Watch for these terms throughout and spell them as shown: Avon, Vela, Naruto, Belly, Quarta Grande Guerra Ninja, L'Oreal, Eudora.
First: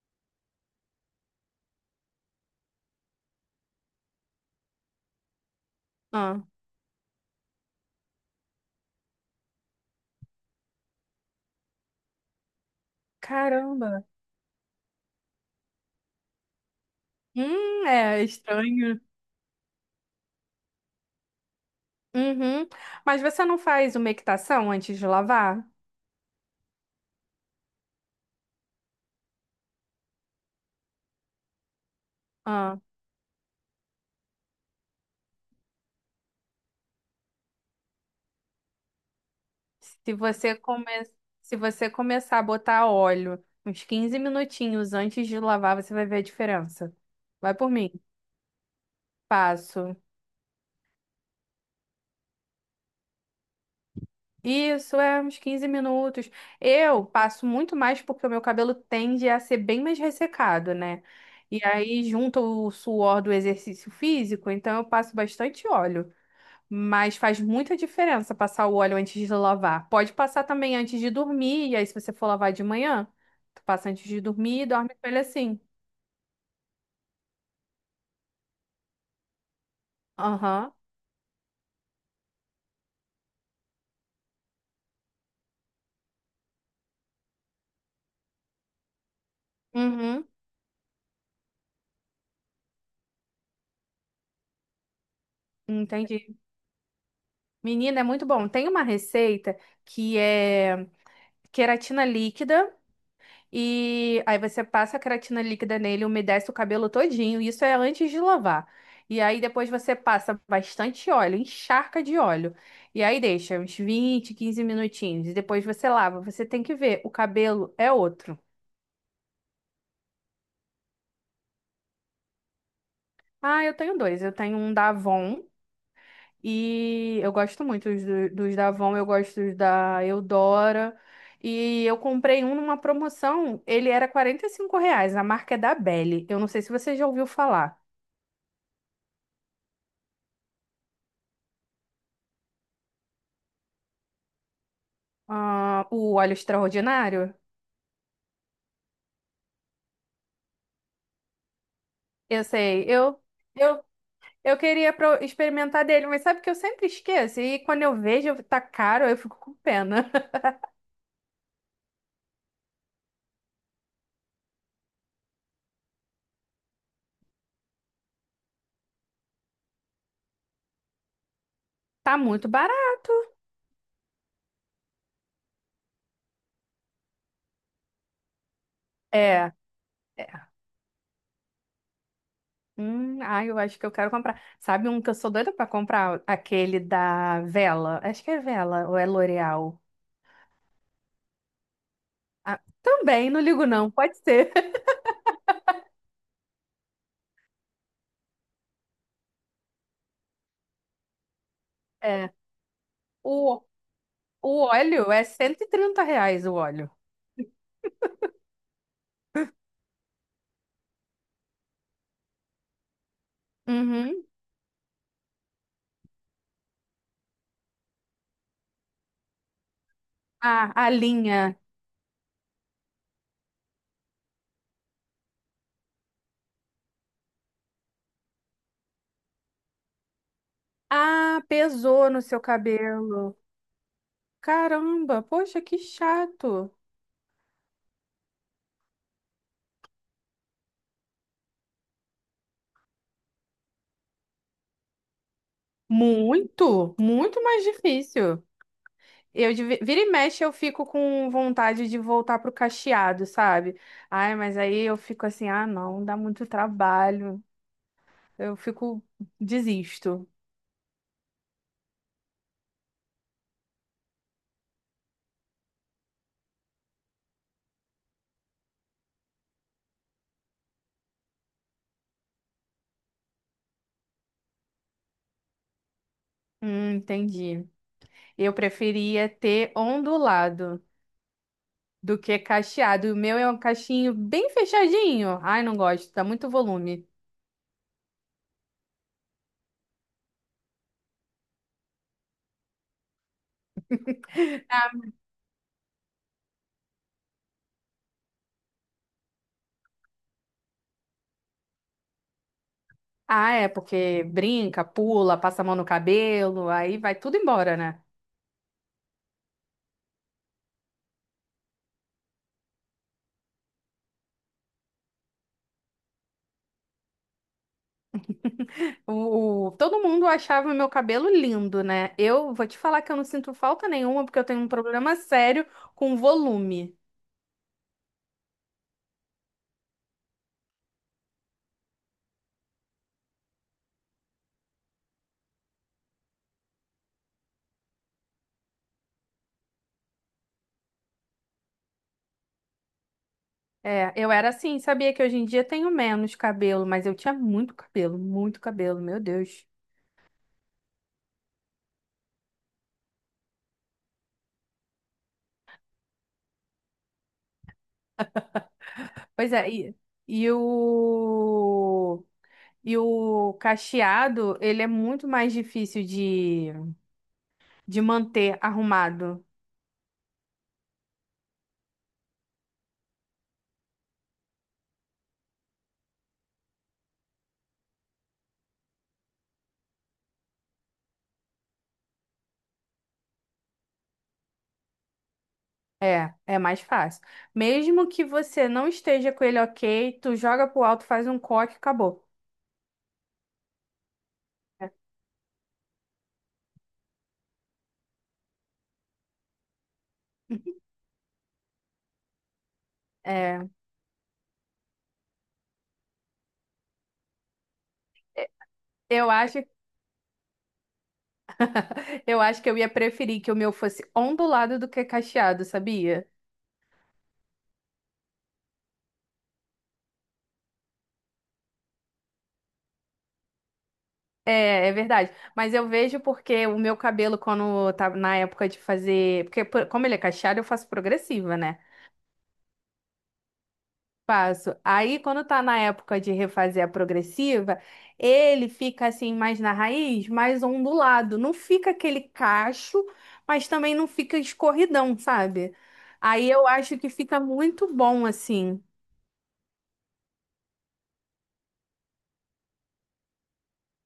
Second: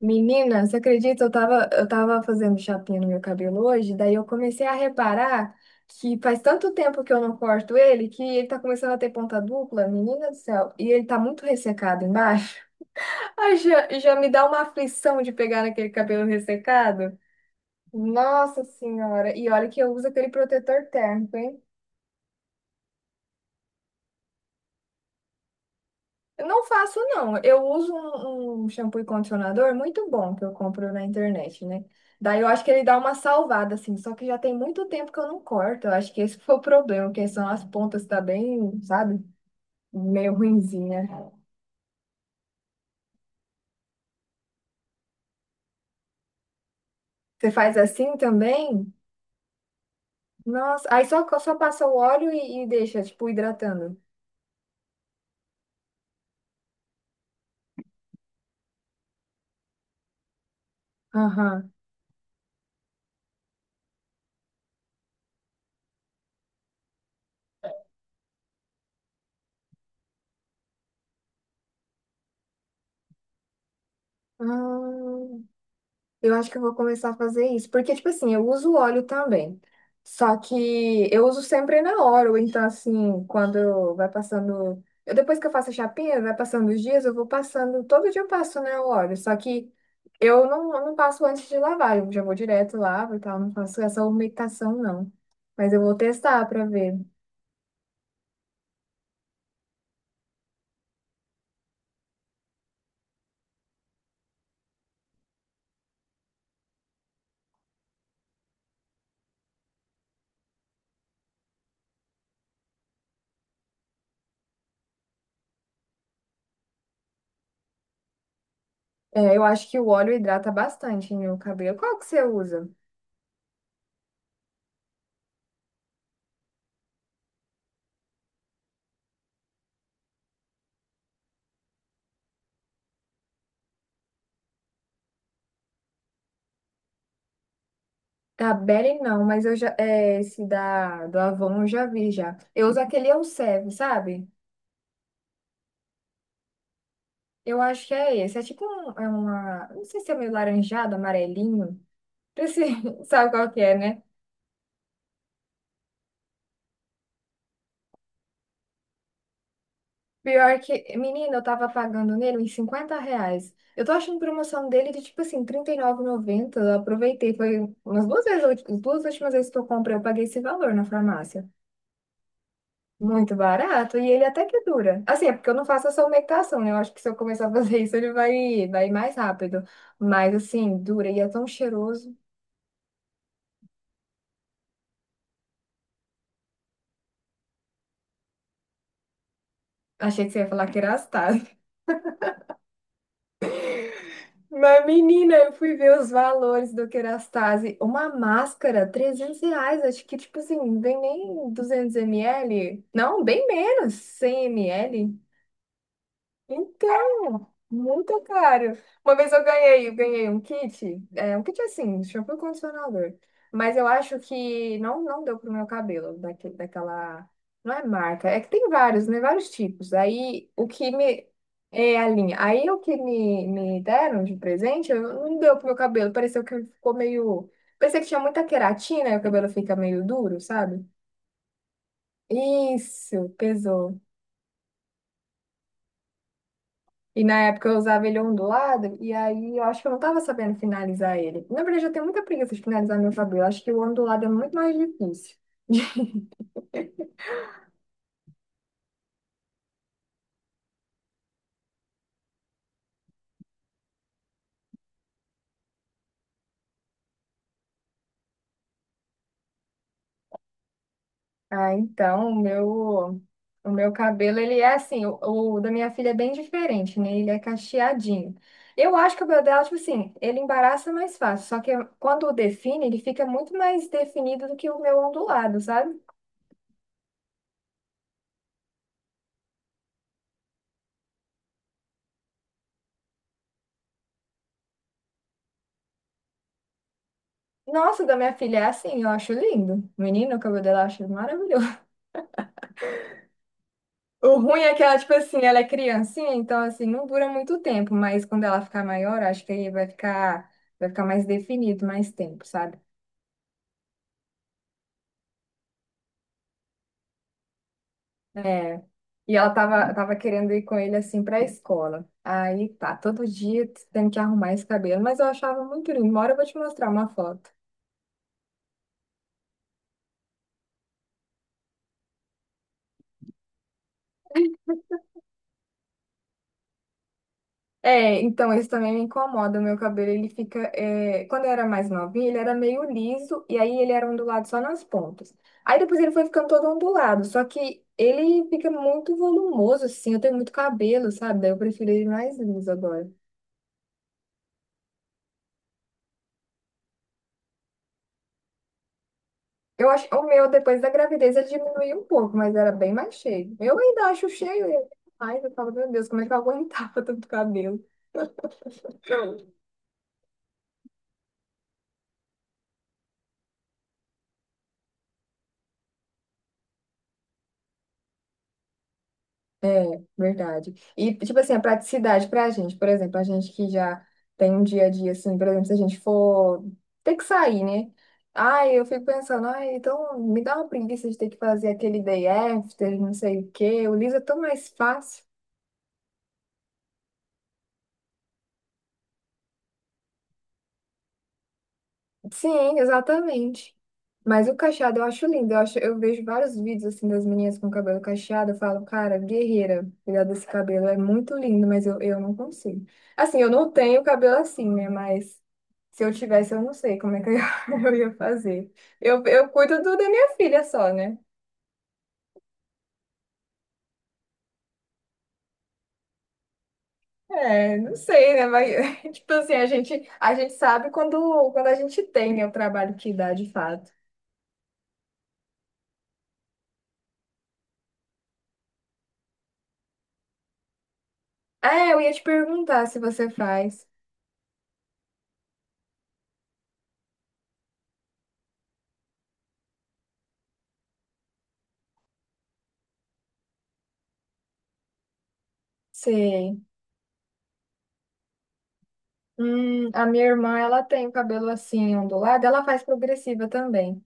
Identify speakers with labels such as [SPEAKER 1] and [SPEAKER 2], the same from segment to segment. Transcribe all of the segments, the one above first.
[SPEAKER 1] Menina, você acredita? Eu tava fazendo chapinha no meu cabelo hoje, daí eu comecei a reparar que faz
[SPEAKER 2] Ah.
[SPEAKER 1] tanto tempo que eu não corto ele que ele tá começando a ter ponta dupla, menina do céu, e ele tá muito ressecado embaixo. Ai, já,
[SPEAKER 2] Caramba.
[SPEAKER 1] já me dá uma aflição de pegar naquele cabelo ressecado.
[SPEAKER 2] É
[SPEAKER 1] Nossa
[SPEAKER 2] estranho.
[SPEAKER 1] Senhora! E olha que eu uso aquele protetor térmico, hein?
[SPEAKER 2] Uhum. Mas você não faz uma umectação antes de lavar?
[SPEAKER 1] Eu não faço, não. Eu uso um shampoo e condicionador muito bom que eu compro na internet, né? Daí eu acho que
[SPEAKER 2] Ah.
[SPEAKER 1] ele dá uma salvada, assim. Só que já tem muito tempo que eu não corto. Eu acho que esse foi o problema, que são as pontas tá bem, sabe?
[SPEAKER 2] Se
[SPEAKER 1] Meio
[SPEAKER 2] você come...
[SPEAKER 1] ruinzinha.
[SPEAKER 2] Se você começar a botar óleo uns 15 minutinhos antes de lavar, você vai ver a diferença.
[SPEAKER 1] Você
[SPEAKER 2] Vai por
[SPEAKER 1] faz
[SPEAKER 2] mim.
[SPEAKER 1] assim também?
[SPEAKER 2] Passo.
[SPEAKER 1] Nossa. Aí só passa o óleo e deixa, tipo, hidratando.
[SPEAKER 2] Isso, é uns 15 minutos. Eu passo muito mais porque o meu cabelo tende a ser bem mais ressecado, né? E
[SPEAKER 1] Aham.
[SPEAKER 2] aí junta o suor do exercício físico, então eu passo bastante óleo. Mas faz muita diferença passar o óleo antes de lavar. Pode passar também antes de dormir, e aí se você for lavar de manhã, tu passa antes de
[SPEAKER 1] Ah.
[SPEAKER 2] dormir e dorme com ele assim.
[SPEAKER 1] Eu acho que eu vou começar a fazer isso, porque, tipo assim, eu uso óleo também. Só
[SPEAKER 2] Aham.
[SPEAKER 1] que eu uso sempre na hora, ou então, assim, quando vai passando. Eu, depois que eu faço a chapinha, vai passando os dias, eu vou passando. Todo dia eu passo, né, o óleo. Só que
[SPEAKER 2] Uhum.
[SPEAKER 1] eu não passo antes de lavar, eu já vou direto, lavo e tal. Não faço essa umectação, não. Mas eu vou
[SPEAKER 2] Entendi.
[SPEAKER 1] testar pra ver.
[SPEAKER 2] Menina, é muito bom. Tem uma receita que é queratina líquida. E aí você passa a creatina líquida nele, umedece o cabelo todinho. Isso é antes de lavar. E aí depois você passa bastante óleo, encharca de óleo. E aí deixa uns 20, 15 minutinhos. E depois você lava. Você tem que ver, o cabelo é outro.
[SPEAKER 1] É, eu acho que o óleo hidrata bastante no cabelo. Qual que você usa?
[SPEAKER 2] Ah, eu tenho dois. Eu tenho um da Avon e eu gosto muito dos da Avon, eu gosto dos da Eudora. E eu comprei um numa promoção, ele era R$ 45, a marca é da Belly. Eu não sei se você já ouviu falar.
[SPEAKER 1] Da Beren não, mas eu já, é, esse da, do Avon eu já vi já. Eu uso aquele Elseve, sabe?
[SPEAKER 2] Ah, o óleo extraordinário?
[SPEAKER 1] Eu acho que é esse. É tipo um, é uma, não sei se é meio laranjado, amarelinho.
[SPEAKER 2] Eu
[SPEAKER 1] Esse,
[SPEAKER 2] sei,
[SPEAKER 1] sabe qual que é,
[SPEAKER 2] eu,
[SPEAKER 1] né?
[SPEAKER 2] eu queria experimentar dele, mas sabe que eu sempre esqueço. E quando eu vejo, tá caro, eu fico com pena.
[SPEAKER 1] Pior que, menina, eu tava pagando nele uns R$50. Eu tô achando promoção dele de tipo assim, trinta e R$39,90. Eu aproveitei, foi umas duas vezes, as duas últimas vezes que eu comprei, eu paguei esse valor na farmácia.
[SPEAKER 2] Tá muito barato.
[SPEAKER 1] Muito barato. E ele até que dura. Assim, é porque eu não faço essa meditação, né? Eu acho que se eu começar a fazer isso, ele vai, vai mais
[SPEAKER 2] É.
[SPEAKER 1] rápido.
[SPEAKER 2] é.
[SPEAKER 1] Mas, assim, dura e é tão cheiroso.
[SPEAKER 2] Ah, eu acho que eu quero comprar. Sabe um que eu sou doida pra comprar? Aquele da Vela. Acho que é Vela ou é L'Oreal.
[SPEAKER 1] Achei que você ia falar Kerastase.
[SPEAKER 2] Ah, também, não ligo não, pode ser.
[SPEAKER 1] Mas, menina, eu fui ver os valores do Kerastase. Uma máscara, R$300. Acho que, tipo assim, não vem nem duzentos
[SPEAKER 2] É.
[SPEAKER 1] ml. Não, bem
[SPEAKER 2] O,
[SPEAKER 1] menos, 100
[SPEAKER 2] o óleo
[SPEAKER 1] ml.
[SPEAKER 2] é R$ 130 o óleo.
[SPEAKER 1] Então, muito caro. Uma vez eu ganhei um kit assim, shampoo e condicionador. Mas eu acho
[SPEAKER 2] Uhum.
[SPEAKER 1] que não deu pro meu cabelo, daquele, daquela. Não é marca, é que tem vários, né? Vários tipos. Aí o
[SPEAKER 2] Ah,
[SPEAKER 1] que
[SPEAKER 2] a
[SPEAKER 1] me.
[SPEAKER 2] linha.
[SPEAKER 1] É a linha. Aí o que me deram de presente, eu, não deu pro meu cabelo. Pareceu que ficou meio. Parecia que tinha muita queratina e o cabelo fica meio duro, sabe?
[SPEAKER 2] Ah, pesou no seu
[SPEAKER 1] Isso,
[SPEAKER 2] cabelo.
[SPEAKER 1] pesou.
[SPEAKER 2] Caramba, poxa, que chato.
[SPEAKER 1] E na época eu usava ele ondulado, e aí eu acho que eu não tava sabendo finalizar ele. Na verdade, eu tenho muita preguiça de finalizar meu cabelo. Acho que o ondulado é muito mais difícil.
[SPEAKER 2] Muito, muito mais difícil. Vira e mexe eu fico com vontade de voltar pro cacheado, sabe? Ai, mas aí eu fico assim, ah, não, dá muito trabalho. Eu fico Desisto.
[SPEAKER 1] Ah, então, o meu cabelo, ele é assim, o da minha filha é bem diferente, né? Ele é cacheadinho. Eu acho que o cabelo dela, tipo assim, ele embaraça mais fácil. Só que quando define, ele fica muito mais definido do que o meu ondulado, sabe?
[SPEAKER 2] Entendi. Eu preferia ter ondulado do que cacheado. O meu é um cachinho bem fechadinho. Ai, não gosto, dá muito volume.
[SPEAKER 1] Nossa, o da minha filha é assim, eu acho lindo. Menino, o cabelo dela eu acho maravilhoso. O ruim é que ela, tipo assim, ela é criancinha, então assim, não dura muito tempo, mas quando ela ficar maior, acho que aí vai ficar mais definido, mais tempo, sabe?
[SPEAKER 2] Ah, é porque brinca, pula, passa a mão no cabelo, aí vai tudo embora, né?
[SPEAKER 1] É. E ela tava querendo ir com ele assim pra escola. Aí tá, todo dia tendo que arrumar esse cabelo, mas eu achava muito lindo. Uma hora eu vou te mostrar uma foto.
[SPEAKER 2] O, todo mundo achava meu cabelo lindo, né? Eu vou te falar que eu não sinto falta nenhuma, porque eu tenho um problema sério com volume.
[SPEAKER 1] É, então isso também me incomoda. O meu cabelo, ele fica. Quando eu era mais novinha, ele era meio liso, e aí ele era ondulado só nas pontas. Aí depois ele foi ficando todo ondulado, só que ele fica muito volumoso, assim. Eu tenho muito cabelo, sabe? Daí eu prefiro ele mais liso agora.
[SPEAKER 2] É, eu era assim, sabia que hoje em dia eu tenho menos cabelo, mas eu tinha muito cabelo, meu Deus.
[SPEAKER 1] Eu acho. O meu, depois da gravidez, ele diminuiu um pouco, mas era bem mais cheio. Eu ainda acho cheio, e mais eu falo, meu Deus, como é que eu aguentava tanto cabelo?
[SPEAKER 2] Pois é, e o, e o cacheado, ele é muito mais difícil de manter arrumado.
[SPEAKER 1] É, verdade. E, tipo assim, a praticidade pra gente, por exemplo, a gente que já tem um dia a dia, assim, por exemplo, se a gente for ter que sair, né? Ai, eu fico pensando, ai, então me dá uma preguiça de ter que fazer aquele day after, não sei o quê. O Lisa é tão mais fácil.
[SPEAKER 2] É, é mais fácil. Mesmo que você não esteja com ele ok, tu joga pro alto, faz um coque, acabou.
[SPEAKER 1] Sim, exatamente. Mas o cacheado eu acho lindo. Eu acho, eu vejo vários vídeos assim das meninas com cabelo cacheado. Eu falo, cara, guerreira, cuidar desse cabelo é muito lindo, mas eu não consigo. Assim, eu
[SPEAKER 2] É,
[SPEAKER 1] não tenho cabelo assim, né? Mas se eu tivesse, eu não sei como é que eu, eu ia fazer. Eu,
[SPEAKER 2] eu
[SPEAKER 1] eu
[SPEAKER 2] acho,
[SPEAKER 1] cuido do da minha filha só, né?
[SPEAKER 2] eu acho que eu ia preferir que o meu fosse ondulado do que cacheado, sabia?
[SPEAKER 1] É, não sei, né? Mas, tipo assim, a gente sabe quando a gente tem, né, o trabalho que dá de fato.
[SPEAKER 2] É, é verdade. Mas eu vejo porque o meu cabelo, quando tá na época de fazer. Porque, como ele é cacheado, eu faço progressiva, né?
[SPEAKER 1] É, eu ia te perguntar se você faz.
[SPEAKER 2] Faço. Aí, quando tá na época de refazer a progressiva, ele fica assim, mais na raiz, mais ondulado. Não fica aquele cacho, mas também não fica escorridão, sabe? Aí
[SPEAKER 1] Sei.
[SPEAKER 2] eu acho que fica muito bom assim.
[SPEAKER 1] A minha irmã, ela tem o cabelo assim ondulado, ela faz progressiva também.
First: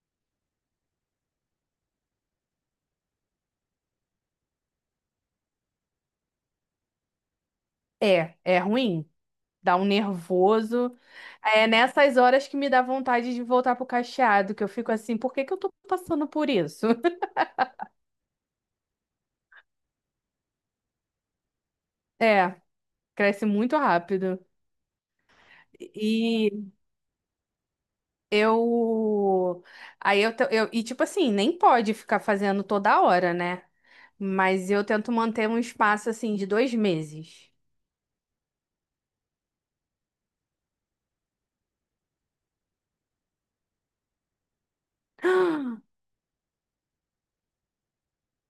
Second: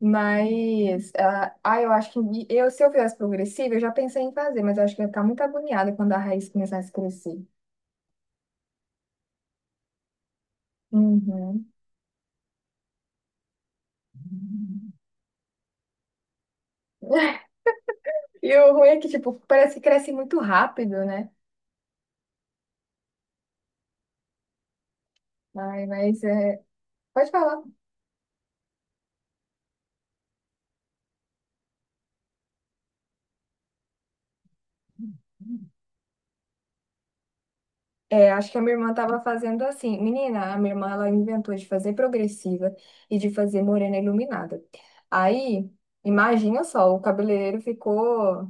[SPEAKER 1] Mas, ah, ah, eu acho que eu, se eu fizesse progressiva, eu já pensei em fazer, mas eu acho que eu ia ficar muito agoniada quando a raiz começasse a crescer.
[SPEAKER 2] É, é ruim. Dá um nervoso. É
[SPEAKER 1] Uhum.
[SPEAKER 2] nessas horas que me dá vontade de voltar pro cacheado, que eu fico assim, por que que eu tô passando por isso?
[SPEAKER 1] E o ruim é que, tipo, parece que cresce muito rápido, né?
[SPEAKER 2] É, cresce muito rápido.
[SPEAKER 1] Ai, mas é.
[SPEAKER 2] E
[SPEAKER 1] Pode falar.
[SPEAKER 2] eu. Eu. E tipo assim, nem pode ficar fazendo toda hora, né? Mas eu tento manter um espaço assim de 2 meses.
[SPEAKER 1] É, acho que a minha irmã estava fazendo assim. Menina, a minha irmã ela inventou de fazer progressiva e de fazer morena iluminada. Aí, imagina só, o cabeleireiro ficou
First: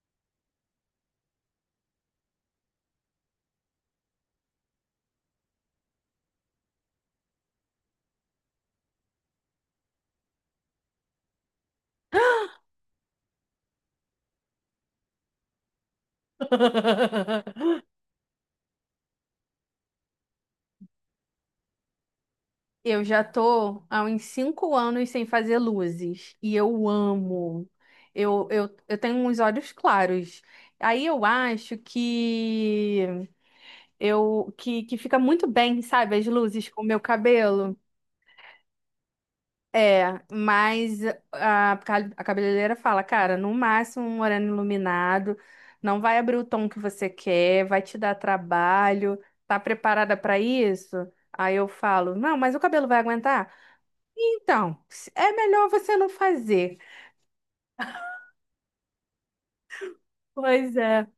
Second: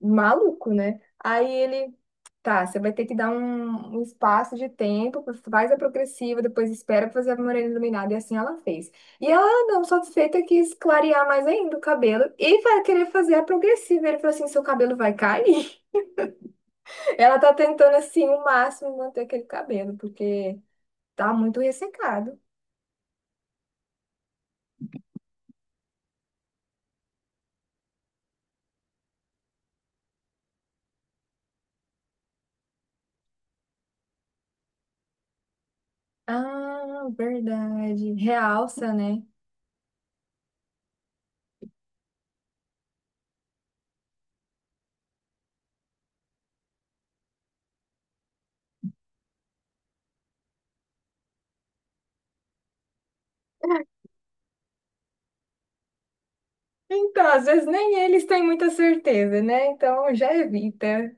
[SPEAKER 1] maluco, né? Aí ele, tá, você vai ter que dar um espaço de tempo, faz a progressiva, depois espera pra fazer a morena iluminada. E assim ela fez. E ela, "Ah, não satisfeita, quis clarear mais ainda o cabelo e vai querer fazer a progressiva. Ele falou assim: seu cabelo vai cair. Ela tá tentando, assim, o máximo manter aquele cabelo, porque. Tá muito ressecado.
[SPEAKER 2] Eu já tô há uns 5 anos sem fazer luzes e eu amo. Eu tenho uns olhos claros. Aí eu acho que que fica muito bem, sabe, as luzes com o meu
[SPEAKER 1] Ah,
[SPEAKER 2] cabelo.
[SPEAKER 1] verdade. Realça, né?
[SPEAKER 2] É, mas a cabeleireira fala, cara, no máximo um moreno iluminado, não vai abrir o tom que você quer, vai te dar trabalho. Tá preparada para isso? Aí eu falo, não, mas o cabelo vai aguentar? Então, é melhor você não fazer.
[SPEAKER 1] Então, às vezes nem eles têm muita certeza, né? Então já
[SPEAKER 2] Pois
[SPEAKER 1] evita.
[SPEAKER 2] é.
[SPEAKER 1] O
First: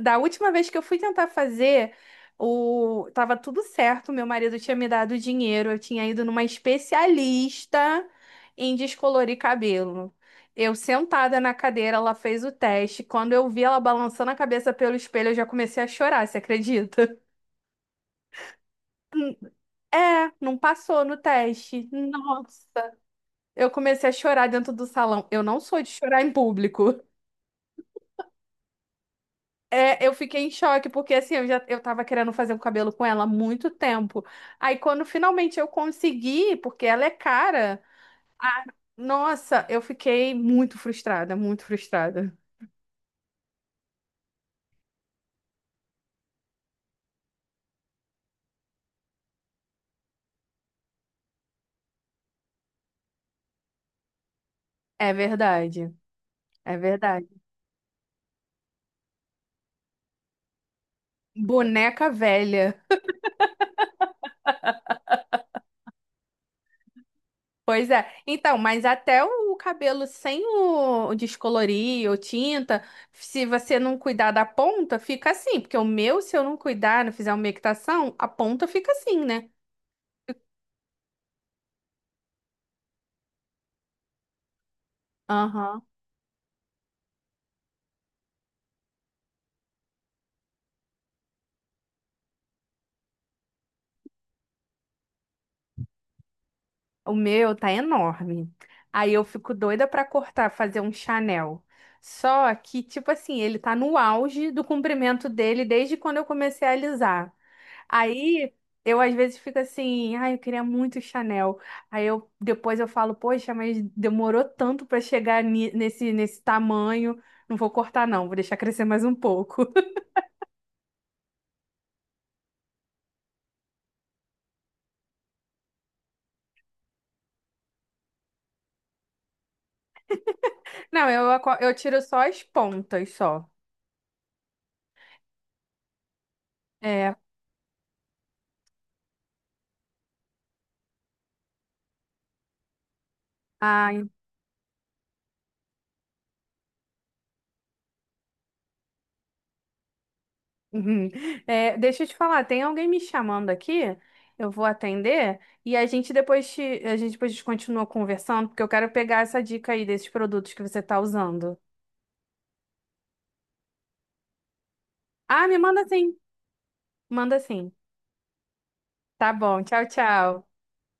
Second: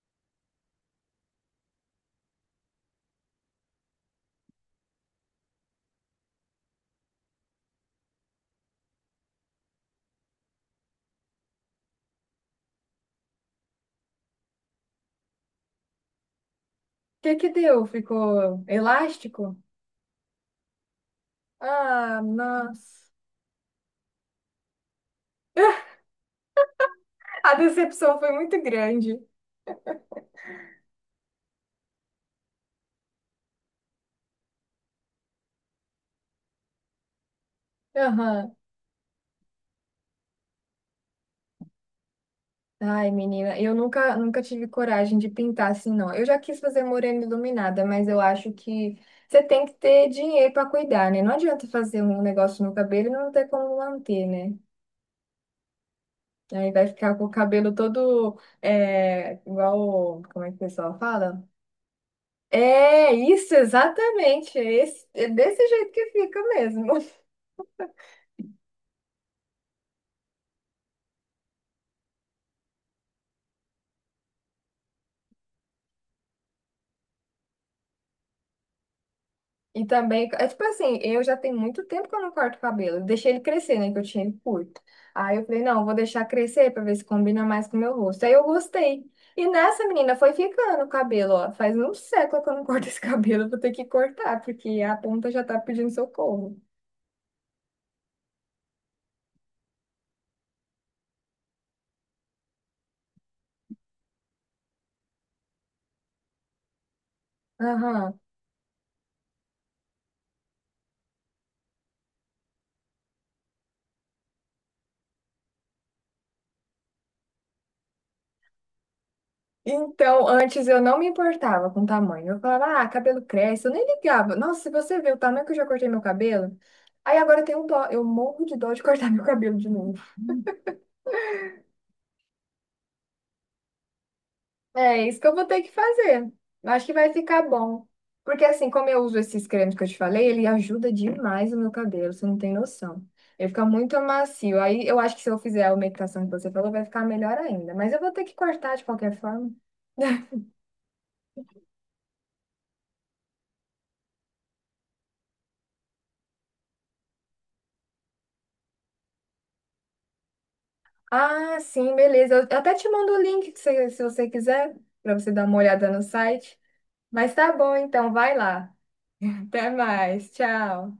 [SPEAKER 2] Da última vez que eu fui tentar fazer, o... tava tudo certo, meu marido tinha me dado dinheiro, eu tinha ido numa especialista em descolorir cabelo. Eu sentada na cadeira, ela fez o teste. Quando eu vi ela balançando a cabeça pelo espelho, eu já comecei a chorar, você acredita?
[SPEAKER 1] que que deu? Ficou elástico?
[SPEAKER 2] É, não passou no teste.
[SPEAKER 1] Ah,
[SPEAKER 2] Nossa,
[SPEAKER 1] nossa.
[SPEAKER 2] eu comecei a chorar dentro do salão. Eu não sou de chorar em público.
[SPEAKER 1] A decepção foi muito grande.
[SPEAKER 2] É, eu fiquei em choque, porque assim, eu tava querendo fazer o cabelo com ela há muito tempo. Aí quando finalmente eu consegui, porque ela é cara,
[SPEAKER 1] Aham.
[SPEAKER 2] nossa, eu fiquei muito frustrada, muito frustrada.
[SPEAKER 1] Ai, menina, eu nunca, nunca tive coragem de pintar assim, não. Eu já quis fazer morena iluminada, mas eu acho que você tem que ter dinheiro para cuidar, né? Não adianta fazer um negócio no cabelo e não ter como manter, né?
[SPEAKER 2] É verdade,
[SPEAKER 1] Aí
[SPEAKER 2] é
[SPEAKER 1] vai ficar com
[SPEAKER 2] verdade.
[SPEAKER 1] o cabelo todo é, igual. Como é que o pessoal fala?
[SPEAKER 2] Boneca velha.
[SPEAKER 1] É isso, exatamente. É, esse- é desse jeito que fica mesmo.
[SPEAKER 2] Pois é. Então, mas até o cabelo sem o descolorir ou tinta, se você não cuidar da ponta, fica assim. Porque o meu, se eu não cuidar, não fizer uma equitação, a ponta fica assim, né?
[SPEAKER 1] E também, é tipo assim, eu já tenho muito tempo que eu não corto o cabelo. Eu deixei ele crescer, né? Que eu tinha ele curto. Aí eu falei, não,
[SPEAKER 2] Aham.
[SPEAKER 1] eu vou deixar crescer pra ver se combina mais com o meu rosto. Aí eu gostei. E nessa menina foi ficando o cabelo, ó. Faz um século que eu não corto esse cabelo, eu vou ter que cortar, porque a ponta já tá pedindo socorro.
[SPEAKER 2] O meu tá enorme. Aí eu fico doida pra cortar, fazer um Chanel. Só que, tipo assim, ele tá no auge do comprimento dele desde quando eu comecei a alisar.
[SPEAKER 1] Aham.
[SPEAKER 2] Aí eu às vezes fico assim, ai, eu queria muito Chanel. Aí eu depois eu falo, poxa, mas demorou tanto pra chegar nesse tamanho. Não vou cortar não, vou deixar crescer mais um pouco.
[SPEAKER 1] Então, antes eu não me importava com o tamanho. Eu falava, ah, cabelo cresce. Eu nem ligava. Nossa, se você vê o tamanho que eu já cortei meu cabelo. Aí agora eu tenho um dó. Eu morro de dó de cortar meu cabelo de novo.
[SPEAKER 2] Não, eu tiro só as pontas só.
[SPEAKER 1] É isso que eu vou ter que fazer. Eu acho que vai
[SPEAKER 2] É.
[SPEAKER 1] ficar bom. Porque assim, como eu uso esses cremes que eu te falei, ele ajuda demais o meu cabelo. Você não tem noção. Ele fica
[SPEAKER 2] Ah,
[SPEAKER 1] muito macio. Aí eu acho que se eu fizer a umectação que você falou, vai ficar melhor ainda. Mas eu vou ter que cortar de qualquer forma.
[SPEAKER 2] Uhum. É, deixa eu te falar, tem alguém me chamando aqui, eu vou atender e a gente depois continua conversando, porque eu quero pegar essa dica aí desses produtos que você tá usando.
[SPEAKER 1] Ah, sim, beleza. Eu até te mando o link que se você quiser, para você dar
[SPEAKER 2] Ah,
[SPEAKER 1] uma
[SPEAKER 2] me manda
[SPEAKER 1] olhada no
[SPEAKER 2] sim,
[SPEAKER 1] site. Mas
[SPEAKER 2] manda
[SPEAKER 1] tá
[SPEAKER 2] sim.
[SPEAKER 1] bom, então, vai lá.
[SPEAKER 2] Tá bom,
[SPEAKER 1] Até
[SPEAKER 2] tchau,
[SPEAKER 1] mais.
[SPEAKER 2] tchau.
[SPEAKER 1] Tchau.